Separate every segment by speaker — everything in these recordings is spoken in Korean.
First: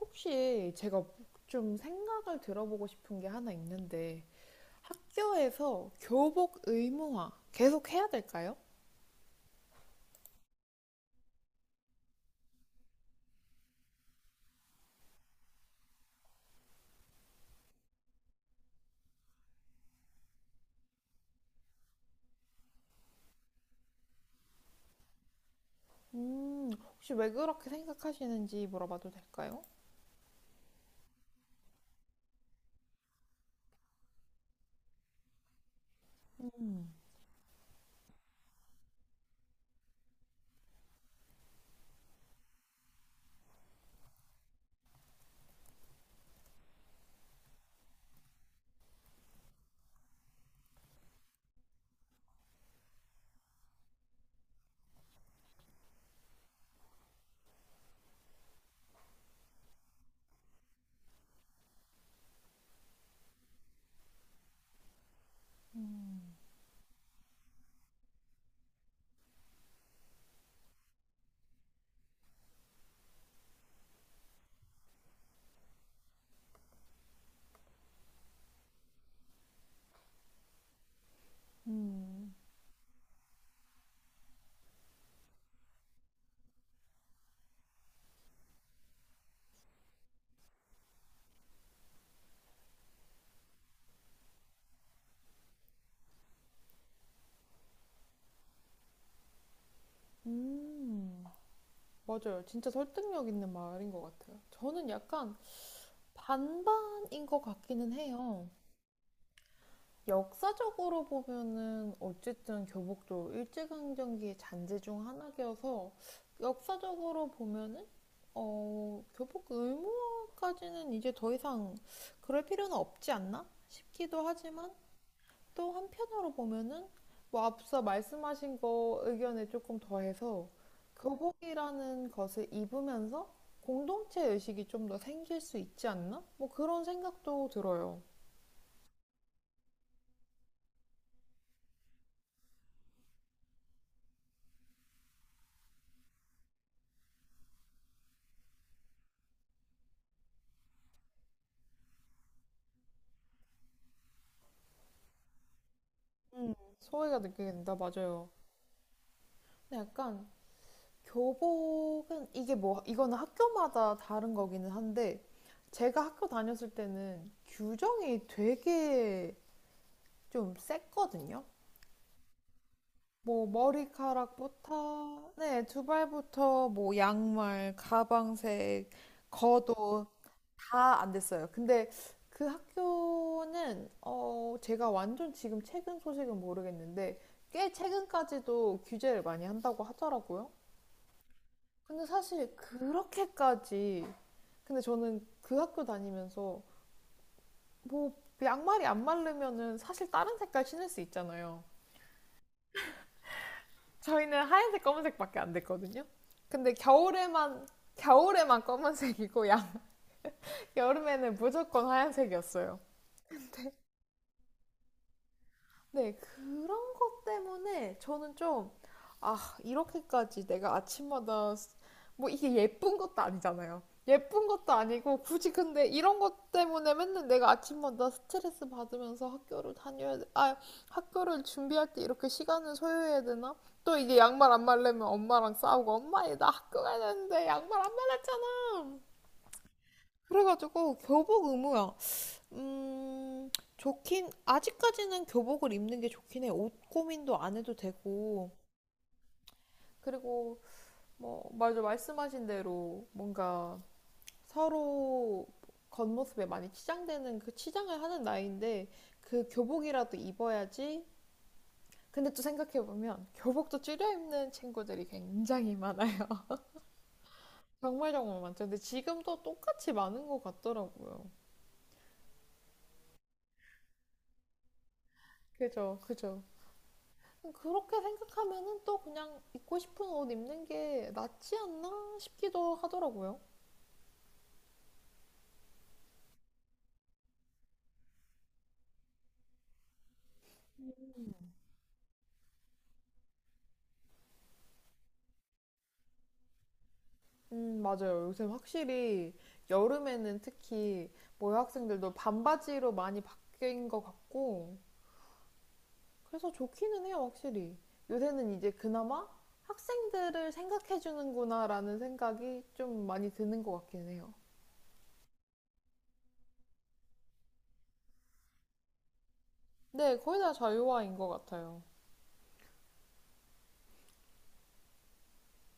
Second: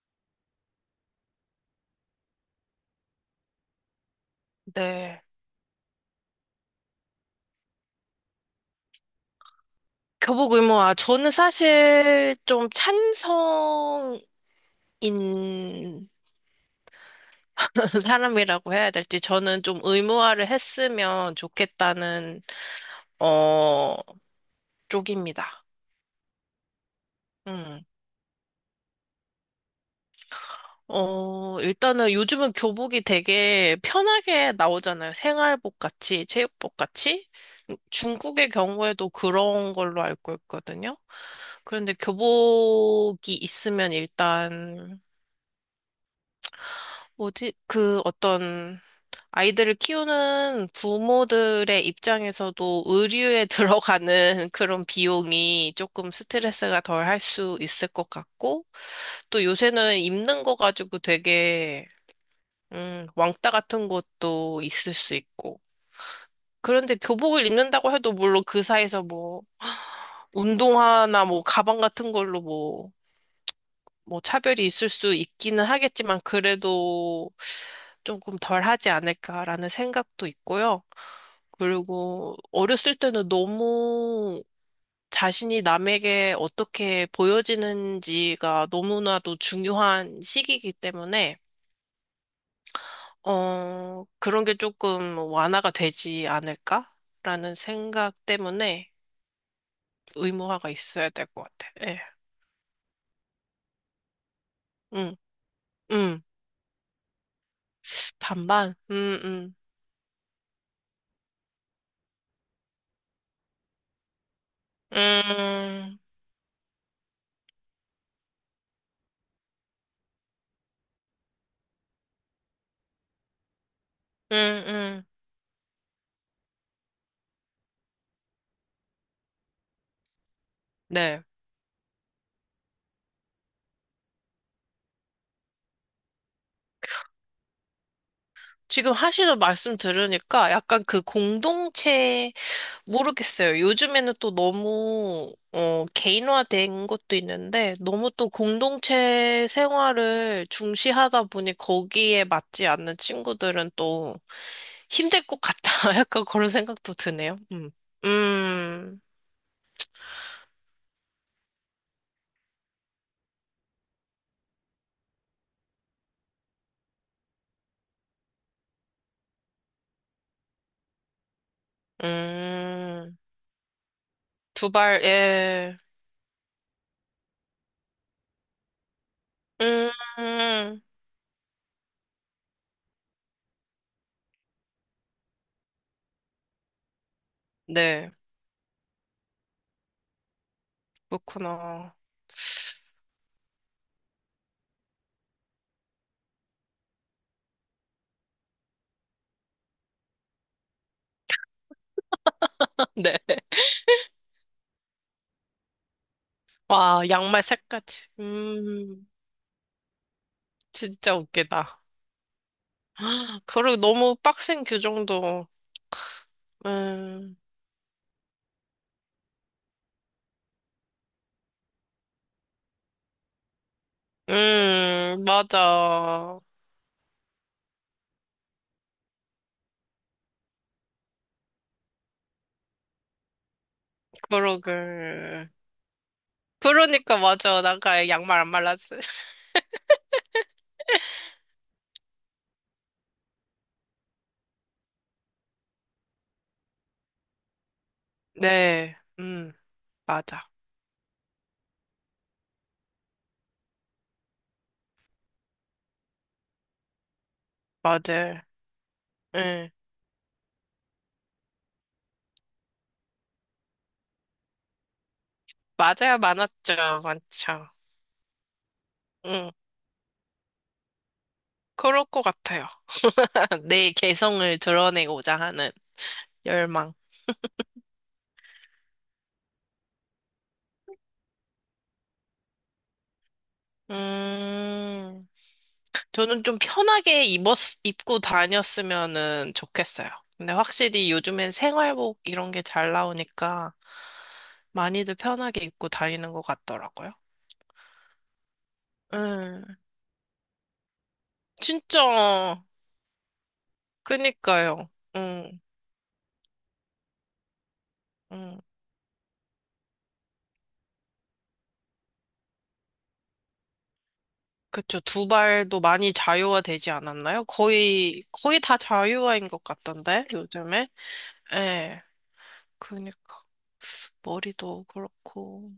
Speaker 1: 혹시 제가 좀 생각을 들어보고 싶은 게 하나 있는데,
Speaker 2: 네.
Speaker 1: 학교에서 교복 의무화 계속 해야 될까요?
Speaker 2: 교복 의무화. 저는 사실 좀 찬성인 사람이라고 해야 될지, 저는 좀 의무화를 했으면 좋겠다는, 어, 쪽입니다.
Speaker 1: 혹시 왜 그렇게
Speaker 2: 음.
Speaker 1: 생각하시는지 물어봐도 될까요?
Speaker 2: 일단은 요즘은 교복이 되게 편하게 나오잖아요. 생활복 같이, 체육복 같이. 중국의 경우에도 그런 걸로 알고 있거든요. 그런데 교복이 있으면 일단, 뭐지? 그 어떤 아이들을 키우는 부모들의 입장에서도 의류에 들어가는 그런 비용이 조금 스트레스가 덜 할 수 있을 것 같고, 또 요새는 입는 거 가지고 되게, 왕따 같은 것도 있을 수 있고. 그런데 교복을 입는다고 해도 물론 그 사이에서 뭐, 운동화나 뭐, 가방 같은 걸로 뭐, 뭐 차별이 있을 수 있기는 하겠지만 그래도 조금 덜 하지 않을까라는 생각도 있고요.
Speaker 1: 음,
Speaker 2: 그리고 어렸을 때는 너무 자신이 남에게 어떻게 보여지는지가 너무나도 중요한 시기이기 때문에 그런 게 조금 완화가 되지 않을까라는 생각 때문에 의무화가 있어야
Speaker 1: 음,
Speaker 2: 될 것 같아. 예.
Speaker 1: 맞아요. 진짜 설득력 있는 말인 것 같아요. 저는
Speaker 2: 음,
Speaker 1: 약간
Speaker 2: 음.
Speaker 1: 반반인 것 같기는 해요.
Speaker 2: 반반.
Speaker 1: 역사적으로 보면은 어쨌든 교복도 일제강점기의 잔재 중 하나여서
Speaker 2: 음.
Speaker 1: 역사적으로 보면은 교복 의무화까지는 이제 더 이상 그럴 필요는 없지 않나 싶기도
Speaker 2: 음,
Speaker 1: 하지만
Speaker 2: 음.
Speaker 1: 또 한편으로 보면은 뭐 앞서 말씀하신 거 의견에 조금 더해서
Speaker 2: 네.
Speaker 1: 교복이라는 것을 입으면서 공동체 의식이 좀 더 생길 수 있지 않나? 뭐 그런 생각도 들어요.
Speaker 2: 지금 하시는 말씀 들으니까 약간 그 공동체, 모르겠어요. 요즘에는 또 너무, 개인화된 것도 있는데, 너무 또 공동체 생활을 중시하다 보니 거기에 맞지 않는 친구들은 또 힘들 것 같다. 약간 그런
Speaker 1: 음,
Speaker 2: 생각도
Speaker 1: 소외가
Speaker 2: 드네요.
Speaker 1: 느끼게
Speaker 2: 음.
Speaker 1: 된다, 맞아요.
Speaker 2: 음,
Speaker 1: 근데 약간 교복은 이게 뭐 이거는 학교마다 다른 거기는 한데 제가 학교 다녔을 때는 규정이 되게 좀 셌거든요.
Speaker 2: 음.
Speaker 1: 뭐
Speaker 2: 두 발,
Speaker 1: 머리카락부터 네,
Speaker 2: 예.
Speaker 1: 두발부터 뭐 양말, 가방색,
Speaker 2: 음,
Speaker 1: 겉옷 다 안 됐어요. 근데 그 학교는 어 제가 완전 지금 최근 소식은 모르겠는데 꽤
Speaker 2: 네.
Speaker 1: 최근까지도 규제를 많이 한다고 하더라고요.
Speaker 2: 그렇구나.
Speaker 1: 근데 사실 그렇게까지 근데 저는 그 학교 다니면서 뭐 양말이 안 마르면은 사실 다른 색깔 신을 수 있잖아요.
Speaker 2: 네.
Speaker 1: 저희는 하얀색, 검은색밖에 안 됐거든요. 근데
Speaker 2: 와, 양말
Speaker 1: 겨울에만
Speaker 2: 색까지.
Speaker 1: 겨울에만 검은색이고 양
Speaker 2: 진짜
Speaker 1: 여름에는
Speaker 2: 웃기다.
Speaker 1: 무조건 하얀색이었어요.
Speaker 2: 그리고 너무 빡센 규정도.
Speaker 1: 네, 그런 것
Speaker 2: 음,
Speaker 1: 때문에 저는 좀, 아, 이렇게까지 내가 아침마다, 뭐 이게 예쁜 것도 아니잖아요. 예쁜 것도 아니고, 굳이 근데 이런
Speaker 2: 맞아.
Speaker 1: 것 때문에 맨날 내가 아침마다 스트레스 받으면서 아, 학교를 준비할 때 이렇게 시간을 소요해야 되나? 또 이게 양말 안 말려면
Speaker 2: 그러게.
Speaker 1: 엄마랑 싸우고, 엄마, 얘 나 학교 가야
Speaker 2: 그러니까
Speaker 1: 되는데
Speaker 2: 맞아.
Speaker 1: 양말 안
Speaker 2: 나가 양말 안 말랐어.
Speaker 1: 말랐잖아. 그래가지고 교복 의무야. 음, 좋긴, 아직까지는 교복을 입는 게 좋긴 해. 옷 고민도 안 해도 되고.
Speaker 2: 네, 맞아.
Speaker 1: 그리고, 뭐, 맞아, 말씀하신 대로 뭔가 서로 겉모습에 많이 치장되는 그 치장을 하는
Speaker 2: 맞아.
Speaker 1: 나이인데 그
Speaker 2: 응.
Speaker 1: 교복이라도 입어야지. 근데 또 생각해보면 교복도 줄여 입는 친구들이 굉장히
Speaker 2: 맞아야
Speaker 1: 많아요.
Speaker 2: 많았죠. 많죠.
Speaker 1: 정말 정말 많죠. 근데 지금도
Speaker 2: 음,
Speaker 1: 똑같이 많은 것 같더라고요.
Speaker 2: 그럴 것 같아요. 내 개성을 드러내고자 하는
Speaker 1: 그죠, 그죠.
Speaker 2: 열망.
Speaker 1: 그렇게 생각하면은 또 그냥 입고 싶은 옷 입는 게 낫지 않나 싶기도 하더라고요.
Speaker 2: 음. 저는 좀 편하게 입었, 입고 다녔으면은 좋겠어요. 근데 확실히 요즘엔 생활복 이런 게 잘 나오니까 많이들 편하게 입고 다니는 것 같더라고요.
Speaker 1: 맞아요. 요새 확실히
Speaker 2: 음,
Speaker 1: 여름에는 특히 뭐
Speaker 2: 진짜,
Speaker 1: 여학생들도 반바지로 많이 바뀐 것 같고,
Speaker 2: 그니까요. 음,
Speaker 1: 그래서 좋기는 해요, 확실히. 요새는
Speaker 2: 음.
Speaker 1: 이제 그나마 학생들을 생각해주는구나라는 생각이 좀 많이 드는 것 같긴 해요.
Speaker 2: 그쵸. 두발도 많이 자유화 되지 않았나요? 거의, 거의 다 자유화인 것
Speaker 1: 네,
Speaker 2: 같던데,
Speaker 1: 거의 다
Speaker 2: 요즘에.
Speaker 1: 자유화인 것 같아요.
Speaker 2: 예, 그니까. 머리도 그렇고,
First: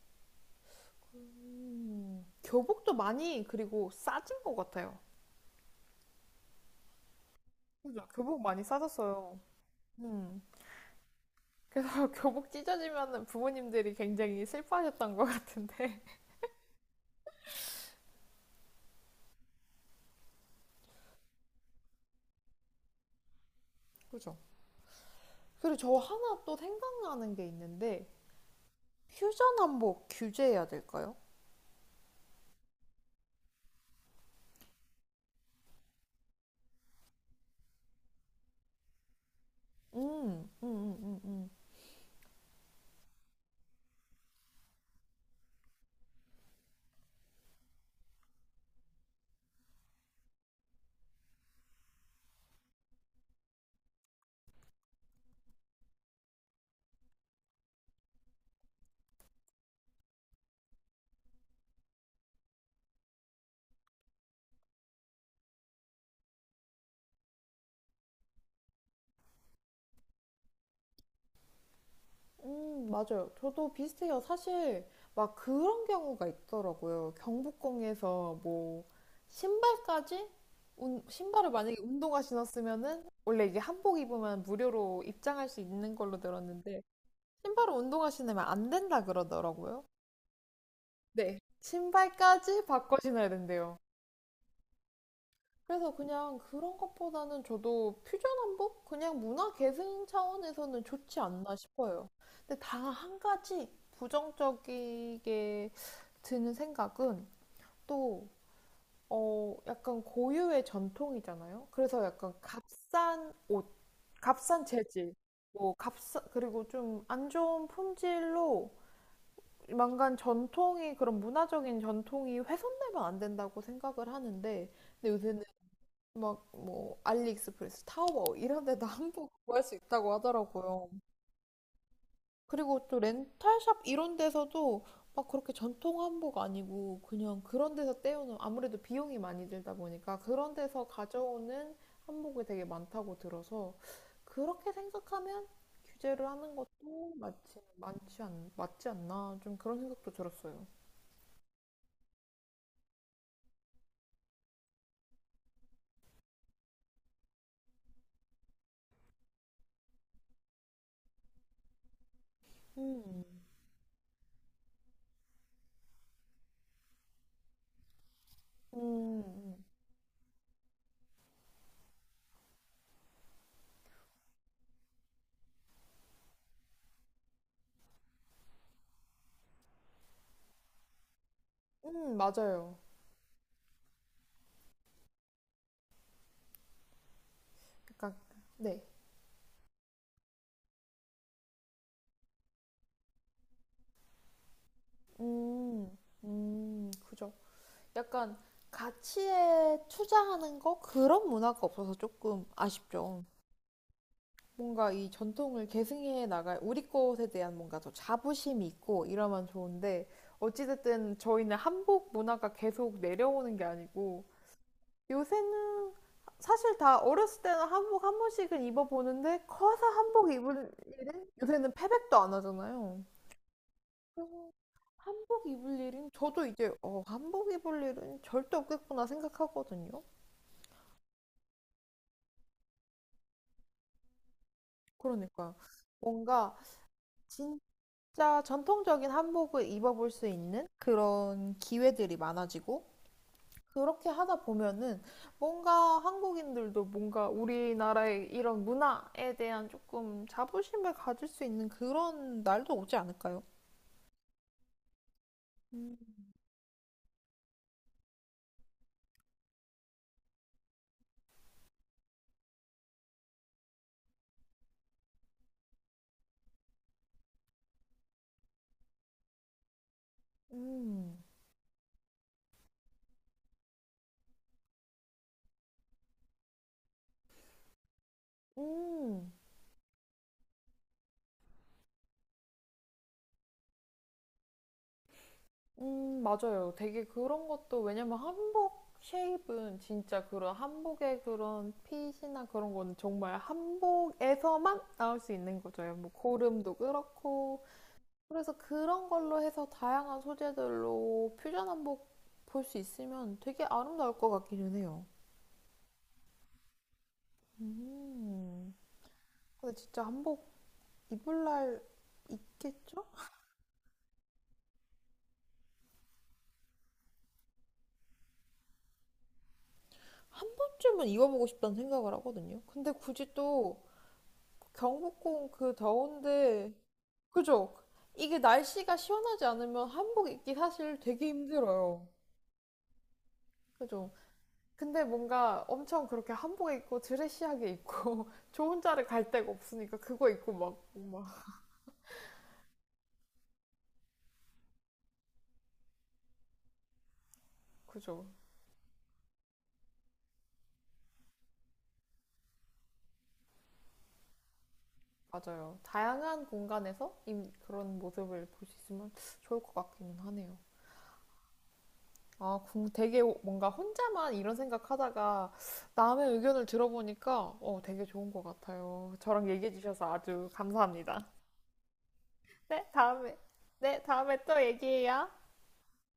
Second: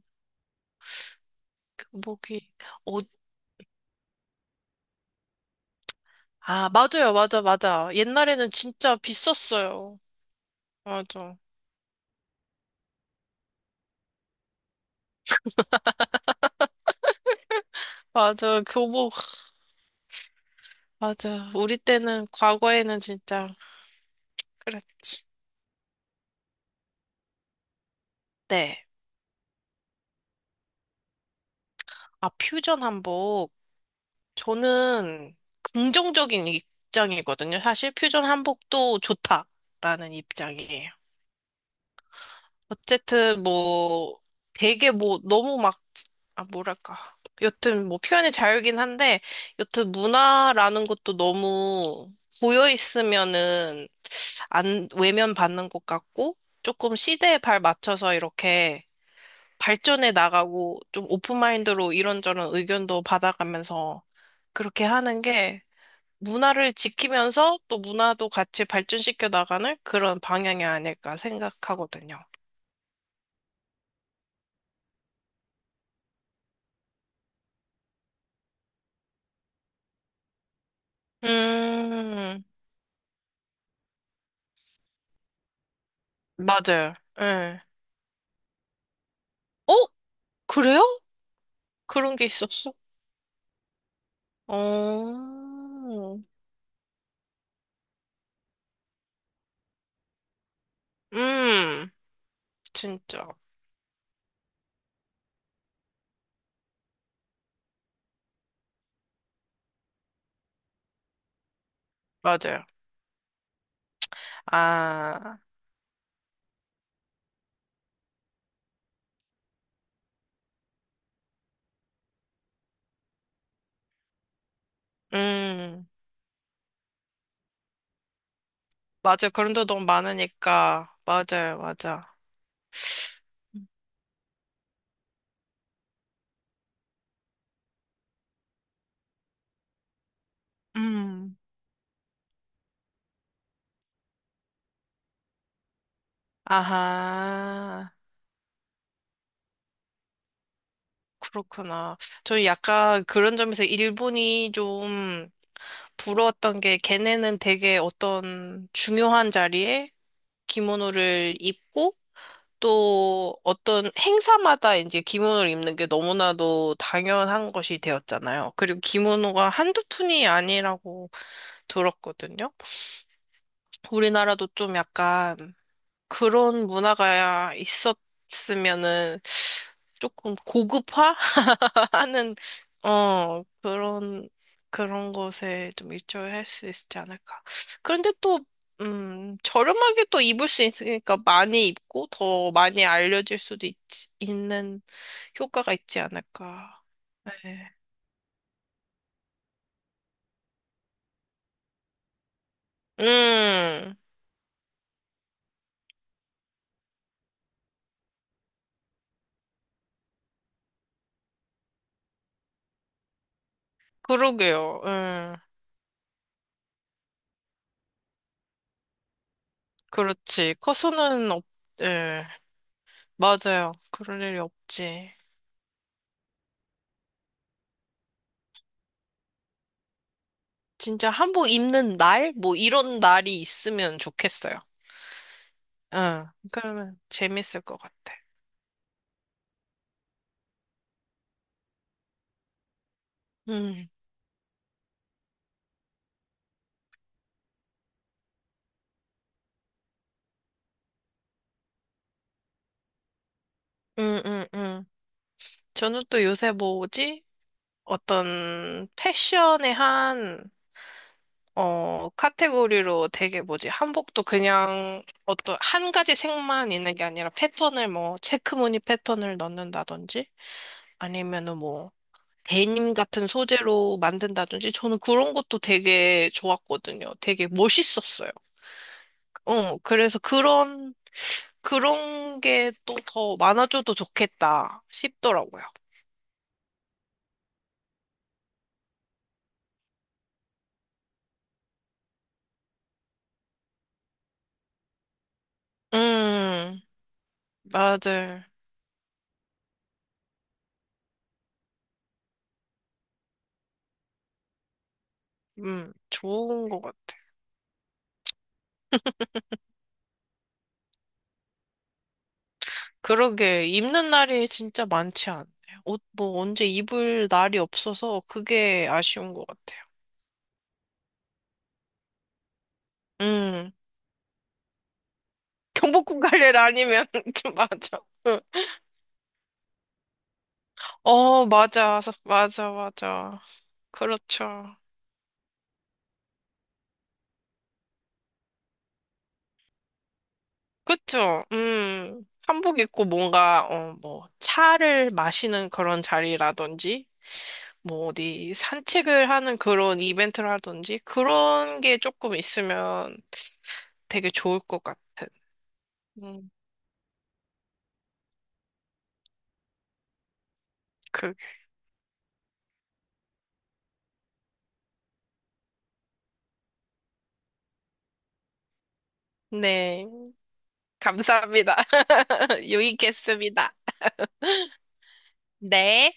Speaker 2: 그 목이,
Speaker 1: 교복도 많이, 그리고 싸진 것 같아요.
Speaker 2: 아, 맞아요. 맞아, 맞아.
Speaker 1: 그죠? 교복
Speaker 2: 옛날에는
Speaker 1: 많이
Speaker 2: 진짜
Speaker 1: 싸졌어요.
Speaker 2: 비쌌어요.
Speaker 1: 음.
Speaker 2: 맞아.
Speaker 1: 그래서 교복 찢어지면은 부모님들이 굉장히 슬퍼하셨던 것 같은데.
Speaker 2: 맞아. 교복. 맞아. 우리 때는, 과거에는 진짜
Speaker 1: 그죠.
Speaker 2: 그랬지.
Speaker 1: 그리고 저 하나 또 생각나는 게 있는데,
Speaker 2: 네.
Speaker 1: 퓨전 한복 규제해야 될까요?
Speaker 2: 아, 퓨전 한복. 저는 긍정적인 입장이거든요. 사실 퓨전 한복도 좋다라는
Speaker 1: 음, 음,
Speaker 2: 입장이에요.
Speaker 1: 음, 음, 음.
Speaker 2: 어쨌든 뭐 되게 뭐 너무 막, 아, 뭐랄까. 여튼 뭐 표현의 자유긴 한데, 여튼 문화라는 것도 너무 고여 있으면은 안, 외면 받는 것 같고, 조금 시대에 발 맞춰서 이렇게 발전해 나가고, 좀 오픈마인드로 이런저런 의견도 받아가면서 그렇게 하는 게 문화를 지키면서 또 문화도 같이 발전시켜 나가는 그런 방향이 아닐까 생각하거든요.
Speaker 1: 맞아요. 저도 비슷해요. 사실, 막 그런 경우가 있더라고요. 경복궁에서 뭐, 신발까지? 운- 신발을 만약에 운동화
Speaker 2: 음,
Speaker 1: 신었으면은, 원래 이게 한복 입으면 무료로 입장할 수 있는 걸로 들었는데,
Speaker 2: 맞아요. 예.
Speaker 1: 신발을 운동화 신으면 안 된다
Speaker 2: 어?
Speaker 1: 그러더라고요.
Speaker 2: 그래요?
Speaker 1: 네.
Speaker 2: 그런 게
Speaker 1: 신발까지
Speaker 2: 있었어?
Speaker 1: 바꿔 신어야 된대요. 그래서
Speaker 2: 어,
Speaker 1: 그냥 그런 것보다는 저도 퓨전 한복? 그냥 문화 계승 차원에서는 좋지 않나
Speaker 2: 음,
Speaker 1: 싶어요. 근데 다 한
Speaker 2: 진짜.
Speaker 1: 가지 부정적이게 드는 생각은 또, 약간 고유의 전통이잖아요. 그래서 약간
Speaker 2: 맞아요.
Speaker 1: 값싼 옷, 값싼 재질,
Speaker 2: 아,
Speaker 1: 뭐, 값싸, 그리고 좀 안 좋은 품질로 만간 전통이 그런 문화적인 전통이 훼손되면 안 된다고 생각을 하는데 근데 요새는
Speaker 2: 음.
Speaker 1: 막 뭐 알리익스프레스, 타오바오 이런 데도
Speaker 2: 맞아요.
Speaker 1: 한복 구할
Speaker 2: 거름도
Speaker 1: 수
Speaker 2: 너무
Speaker 1: 있다고 하더라고요.
Speaker 2: 많으니까. 맞아요, 맞아.
Speaker 1: 그리고 또 렌탈샵 이런 데서도 막 그렇게 전통 한복 아니고 그냥 그런 데서 떼오는 아무래도 비용이 많이 들다 보니까 그런 데서
Speaker 2: 음.
Speaker 1: 가져오는 한복이 되게 많다고 들어서 그렇게 생각하면 규제를 하는 것도 맞지,
Speaker 2: 아하,
Speaker 1: 맞지 않, 맞지 않나 좀 그런 생각도 들었어요.
Speaker 2: 그렇구나. 저는 약간 그런 점에서 일본이 좀 부러웠던 게 걔네는 되게 어떤 중요한 자리에 기모노를 입고
Speaker 1: 음,
Speaker 2: 또 어떤 행사마다 이제 기모노를 입는 게 너무나도 당연한 것이 되었잖아요.
Speaker 1: 음,
Speaker 2: 그리고
Speaker 1: 음,
Speaker 2: 기모노가
Speaker 1: 음.
Speaker 2: 한두 푼이 아니라고 들었거든요. 우리나라도 좀 약간 그런 문화가 있었으면은 조금 고급화하는
Speaker 1: 맞아요.
Speaker 2: 어 그런 그런 것에 좀 일조할 수 있지 않을까. 그런데
Speaker 1: 약간,
Speaker 2: 또
Speaker 1: 네.
Speaker 2: 저렴하게 또 입을 수 있으니까 많이 입고 더 많이 알려질 수도 있, 있는 효과가
Speaker 1: 음,
Speaker 2: 있지 않을까.
Speaker 1: 그죠.
Speaker 2: 네.
Speaker 1: 약간 가치에 투자하는 거? 그런 문화가 없어서 조금 아쉽죠.
Speaker 2: 음,
Speaker 1: 뭔가 이 전통을 계승해 나갈 우리 것에 대한 뭔가 더 자부심이 있고 이러면 좋은데, 어찌됐든 저희는 한복 문화가 계속 내려오는 게 아니고,
Speaker 2: 그러게요.
Speaker 1: 요새는 사실 다 어렸을 때는 한복 한 번씩은 입어보는데 커서 한복
Speaker 2: 그렇지.
Speaker 1: 입을 일은
Speaker 2: 커서는 없,
Speaker 1: 요새는 패백도
Speaker 2: 예,
Speaker 1: 안 하잖아요.
Speaker 2: 맞아요. 그럴 일이
Speaker 1: 그래서
Speaker 2: 없지.
Speaker 1: 한복 입을 일은 저도 이제 어, 한복 입을 일은 절대 없겠구나 생각하거든요.
Speaker 2: 진짜 한복 입는 날? 뭐 이런 날이 있으면 좋겠어요.
Speaker 1: 그러니까
Speaker 2: 응.
Speaker 1: 뭔가
Speaker 2: 그러면 재밌을 것 같아.
Speaker 1: 진짜 전통적인 한복을 입어볼 수 있는 그런 기회들이 많아지고
Speaker 2: 음,
Speaker 1: 그렇게 하다 보면은 뭔가 한국인들도 뭔가 우리나라의 이런 문화에 대한 조금 자부심을 가질 수 있는 그런 날도 오지 않을까요?
Speaker 2: 음, 음, 음.
Speaker 1: 음,
Speaker 2: 저는 또 요새 뭐지? 어떤 패션의 한, 카테고리로 되게 뭐지? 한복도 그냥 어떤 한 가지 색만 있는 게 아니라 패턴을 뭐, 체크무늬 패턴을 넣는다든지
Speaker 1: 음,
Speaker 2: 아니면은 뭐, 데님 같은 소재로 만든다든지 저는 그런 것도 되게 좋았거든요. 되게 멋있었어요.
Speaker 1: 음,
Speaker 2: 그래서 그런, 그런 게 또 더 많아져도 좋겠다 싶더라고요.
Speaker 1: 맞아요. 되게 그런 것도 왜냐면 한복 쉐입은 진짜 그런 한복의 그런 핏이나 그런 거는 정말 한복에서만 나올 수 있는 거죠. 뭐 고름도
Speaker 2: 음,
Speaker 1: 그렇고
Speaker 2: 맞아요.
Speaker 1: 그래서 그런 걸로 해서 다양한 소재들로 퓨전 한복 볼 수 있으면 되게 아름다울 것 같기는 해요.
Speaker 2: 좋은 것 같아.
Speaker 1: 음. 근데 진짜 한복 입을 날 있겠죠?
Speaker 2: 그러게, 입는 날이 진짜 많지 않네. 옷, 뭐, 언제 입을 날이 없어서 그게 아쉬운 것 같아요.
Speaker 1: 한 번쯤은 입어보고 싶다는 생각을 하거든요. 근데 굳이
Speaker 2: 음,
Speaker 1: 또 경복궁 그
Speaker 2: 경복궁 갈래
Speaker 1: 더운데,
Speaker 2: 아니면,
Speaker 1: 그죠?
Speaker 2: 맞아.
Speaker 1: 이게
Speaker 2: 응.
Speaker 1: 날씨가 시원하지 않으면 한복 입기 사실 되게
Speaker 2: 어, 맞아.
Speaker 1: 힘들어요.
Speaker 2: 맞아, 맞아.
Speaker 1: 그죠?
Speaker 2: 그렇죠.
Speaker 1: 근데 뭔가 엄청 그렇게 한복 입고 드레시하게 입고 저 혼자를 갈 데가 없으니까 그거 입고 막, 막
Speaker 2: 그쵸? 한복 입고 뭔가, 어, 뭐, 차를 마시는 그런 자리라든지, 뭐,
Speaker 1: 그죠.
Speaker 2: 어디 산책을 하는 그런 이벤트라든지 그런 게 조금 있으면 되게 좋을 것 같은.
Speaker 1: 맞아요. 다양한
Speaker 2: 음,
Speaker 1: 공간에서 이- 그런 모습을 볼 수 있으면 좋을 것 같기는 하네요.
Speaker 2: 그,
Speaker 1: 되게 뭔가 혼자만 이런 생각하다가 남의 의견을 들어보니까 어, 되게 좋은 것 같아요. 저랑 얘기해
Speaker 2: 네.
Speaker 1: 주셔서 아주 감사합니다.
Speaker 2: 감사합니다.
Speaker 1: 네, 다음에,
Speaker 2: 유익했습니다.
Speaker 1: 네, 다음에 또 얘기해요.
Speaker 2: 네.